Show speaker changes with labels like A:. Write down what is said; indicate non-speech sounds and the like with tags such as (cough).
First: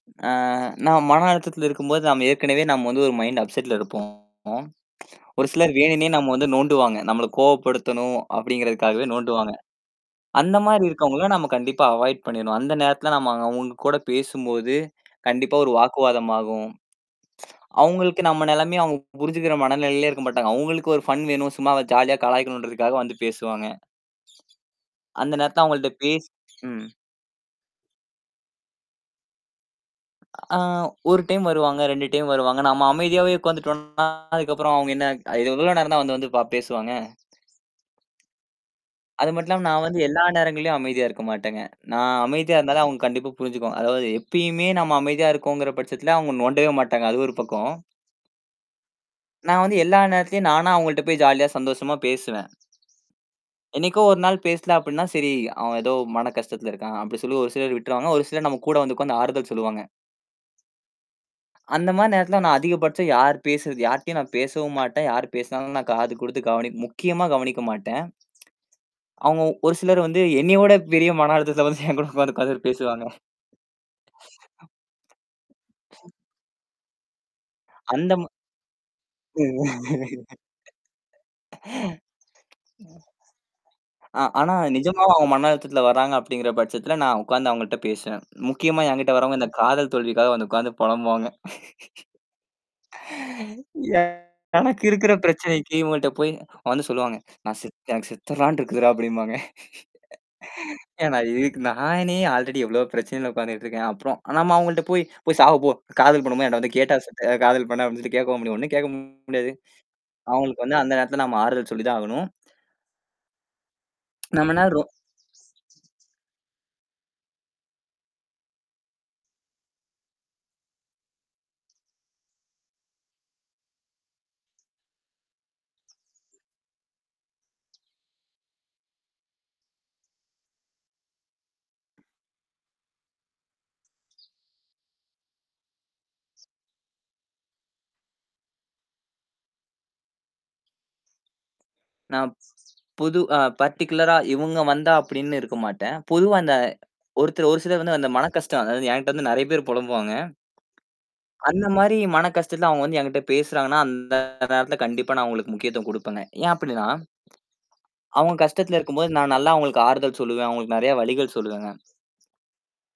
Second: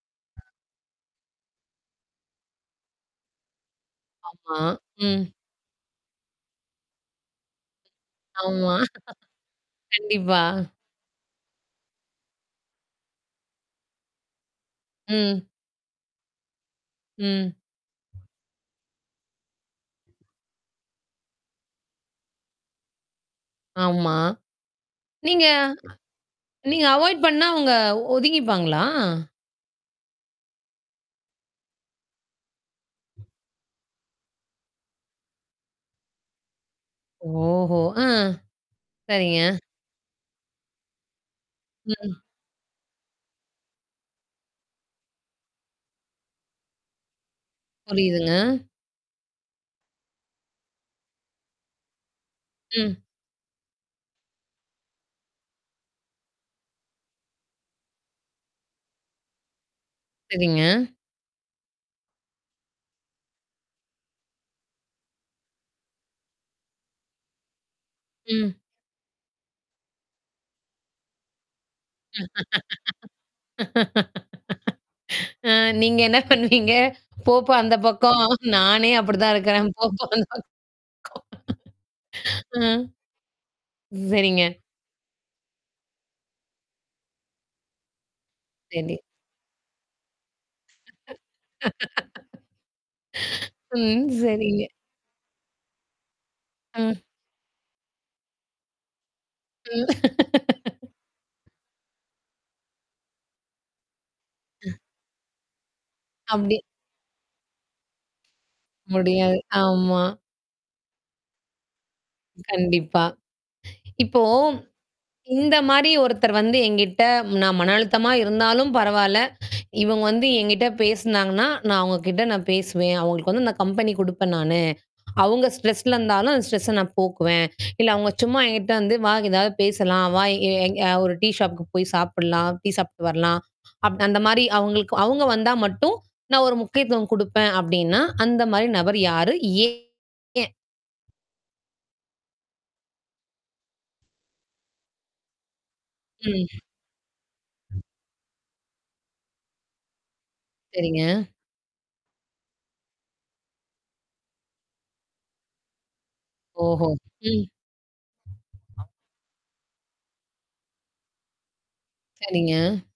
A: ஆ, நான் மன அழுத்தத்துல இருக்கும்போது நம்ம ஏற்கனவே நாம வந்து ஒரு மைண்ட் அப்செட்ல இருப்போம்
B: ஆமா. ம்.
A: ஒரு சிலர் வேணும்னே நம்ம வந்து நோண்டுவாங்க. நம்மள கோபப்படுத்தணும்
B: ஆமா. (laughs)
A: அப்டிங்கறதுக்காகவே நோண்டுவாங்க
B: கண்டிப்பா.
A: அந்த மாரி இருக்கவங்கள நாம கண்டிப்பா அவாய்ட் பண்ணிர்ணும். அந்த நேரத்துல நாம அவங்க கூடப் பேசும்போது
B: ம்.
A: கண்டிப்பா ஒரு வாக்குவாதம் ஆகும்.
B: ம்.
A: (tsk) அவுங்களுக்கு நம்ம நெலமைய அவங்க புரிஞ்சுக்கிற மன நிலயிலே இருக்க மாட்டாங்க. அவுங்களுக்கு ஒரு ஃப்ன் வேணும். சும்மா ஜாலியா கலாய்க்கனும்ன்றதுக்காக வந்து பேசுவாங்க (laughs)
B: ஆமா.
A: அந்த
B: நீங்க
A: நேரத்துல அவங்கள்ட்ட பேசு
B: நீங்க
A: ம்.
B: அவாய்ட் பண்ணா அவங்க ஒதுங்கிப்பாங்களா?
A: ஆ 1 டைம் வருவாங்க. 2 டைம் வருவாங்க. நம்ம அமைதியாவே உட்கார்ந்துட்டோன்னா அதுக்கப்புறம் அவங்க என்ன, அ இது எவ்ளோ நேரம்தான் வந்து வந்து பா பேசுவாங்க.
B: ஓஹோ! ஆ சரிங்க.
A: அதுமட்டுமல்லாம நான் வந்து எல்லா நேரங்கள்லயும் அமைதியா இருக்க மாட்டேங்க. நான்
B: ம்.
A: அமைதியா இருந்தாலும் அவுங்க கண்டிப்பா புரிஞ்சுக்குவாங்க. அதாவது எப்பயுமே நம்ம அமைதியா இருக்கோங்கிற பட்சத்துல அவுங்க நோண்டவே மாட்டாங்க. அது ஒரு பக்கம்
B: புரியுதுங்க.
A: நான் வந்து எல்லா நேரத்துலயும் நானா அவங்கள்ட்ட போய் ஜாலியா சந்தோஷமா பேசுவேன்.
B: ம்.
A: என்னைக்கோ ஒரு நாள் பேசல அப்டின்னா சரி, அவன் ஏதோ மன கஷ்டத்துல இருக்கான் அப்டி ஒரு சிலர் விட்ருவாங்க. ஒரு சிலர் நம்ம கூட வந்து உட்கார்ந்து ஆறுதல் சொல்லுவாங்க.
B: சரிங்க.
A: அந்த மாரி நேரத்துல நான் அதிகபட்சம் யார் பேசுறது, யார்ட்டயும் நான் பேசவும் மாட்டேன். யாரு பேசனாலும் நான் காது குடுத்து கவனி முக்கியமா கவனிக்க மாட்டேன்.
B: ம்.
A: அவங்க ஒரு சிலர் வந்து என்னைய விடப் பெரிய மன அழுத்தத்துல வந்து என்கிட்ட வந்து உட்கார்ந்து பேசுவாங்க.
B: (laughs) ஆ நீங்க என்ன பண்ணுவீங்க? "போப்பா அந்தப் பக்கம்"
A: அந்தம்
B: நானே அப்டித்தான் இருக்கேன். "போப்பா அந்தப் பக்கம்" ஆ,
A: (laughs) ஆ,
B: சரிங்க
A: ஆனா நிஜமாவும் அவங்க மன அழுத்தத்துல வர்றாங்க அப்டிங்குற பட்சத்துல, நான் உட்கார்ந்து அவங்கள்ட்ட பேசுவேன். முக்கியமா
B: சரி.
A: என்கிட்ட வர்றவங்க இந்தக் காதல் தோல்விக்காக வந்து உட்கார்ந்து பொலம்புவாங்க (laughs)
B: (laughs)
A: எ
B: ம், சரிங்க.
A: எனக்கு இருக்குற பிரச்சனைக்கு இவங்கள்ட்ட போய் வந்து
B: அ.
A: சொல்லுவாங்க. நான் செத் எனக்குச் செத்துரலாம்னு இருக்குதுடா அப்டிம்பாங்க.
B: ம்.
A: (laughs)
B: (laughs)
A: ஏனா, இதுக்கு நானே அல்ரெடி எவ்ளோ பிரச்சனையில உட்கார்ந்துட்டுருக்கேன். அப்புறம் நம்ம
B: அ.
A: அவங்கள்ட்ட போய் போ சாவு போ. காதல் பண்ணும் போது என்ட்ட
B: அப்டி.
A: வந்து கேட்டா செஞ்ச காதல் பண்ண, அப்டினுட்டு கேட்கவும் முடியாது. ஒண்ணும் கேட்கவும்
B: முடியாது.
A: முடியாது.
B: ஆமா.
A: அவங்களுக்கு வந்து அந்த நேரத்துல நம்ம ஆறுதல் சொல்லிதான் ஆகணும்.
B: கண்டிப்பா. இப்போ
A: நம்மன்ன றோ
B: இந்த மாரி ஒருத்தர் வந்து என்கிட்ட நான் மனஅழுத்தமா இருந்தாலும் பரவால. இவங்க வந்து என்கிட்ட பேசினாங்கன்னா, நான் அவங்ககிட்ட நான் பேசுவேன். அவங்களுக்கு நான் கம்பெனி குடுப்பேன் நானு. அவங்க ஸ்ட்ரெஸ்ல இருந்தாலும் அந்த ஸ்ட்ரெஸ்ஸ நான் போக்குவேன். இல்ல, அவங்க சும்மா என்கிட்ட வந்து "வா ஏதாவது பேசலாம், வா எ எங் அ ஒரு டீ ஷாப்க்கு போய் சாப்பிடலாம், டீ சாப்பிட்டு வரலாம்" அப் அந்த மாரி அவங்களுக்கு அவங்க வந்தா மட்டும் நான் ஒரு முக்கியத்துவம் குடுப்பேன் அப்டின்னா, அந்த மாரி நபர் யாரு? ஏன் எய
A: நான் புது அ பர்டிகுலரா இவுங்க வந்தா அப்டின்னு இருக்க மாட்டேன். பொதுவா
B: ம்.
A: இந்த ஒருத்தர் ஒரு சிலர் வந்து அந்த மனக்கஷ்டம், அதாவது என்ட்ட வந்து நெறைய பேரு பொலம்புவாங்க.
B: சரிங்க.
A: அந்த மாரி மனக்கஷ்டத்துல அவங்க வந்து என்க்கிட்ட பேசுறாங்கன்னா அந்த நேரத்துல கண்டிப்பா நான் அவங்களுக்கு முக்கியத்துவம் குடுப்பேங்க. ஏன்
B: ஓஹோ.
A: அப்டின்னா?
B: ம்.
A: அவுங்க கஷ்டத்துல
B: அ,
A: இருக்கும்போது நான் நல்லா அவுங்களுக்கு ஆறுதல் சொல்லுவேன். அவுங்களுக்கு நெறைய வழிகள் சொல்லுவேங்க.
B: சரிங்க.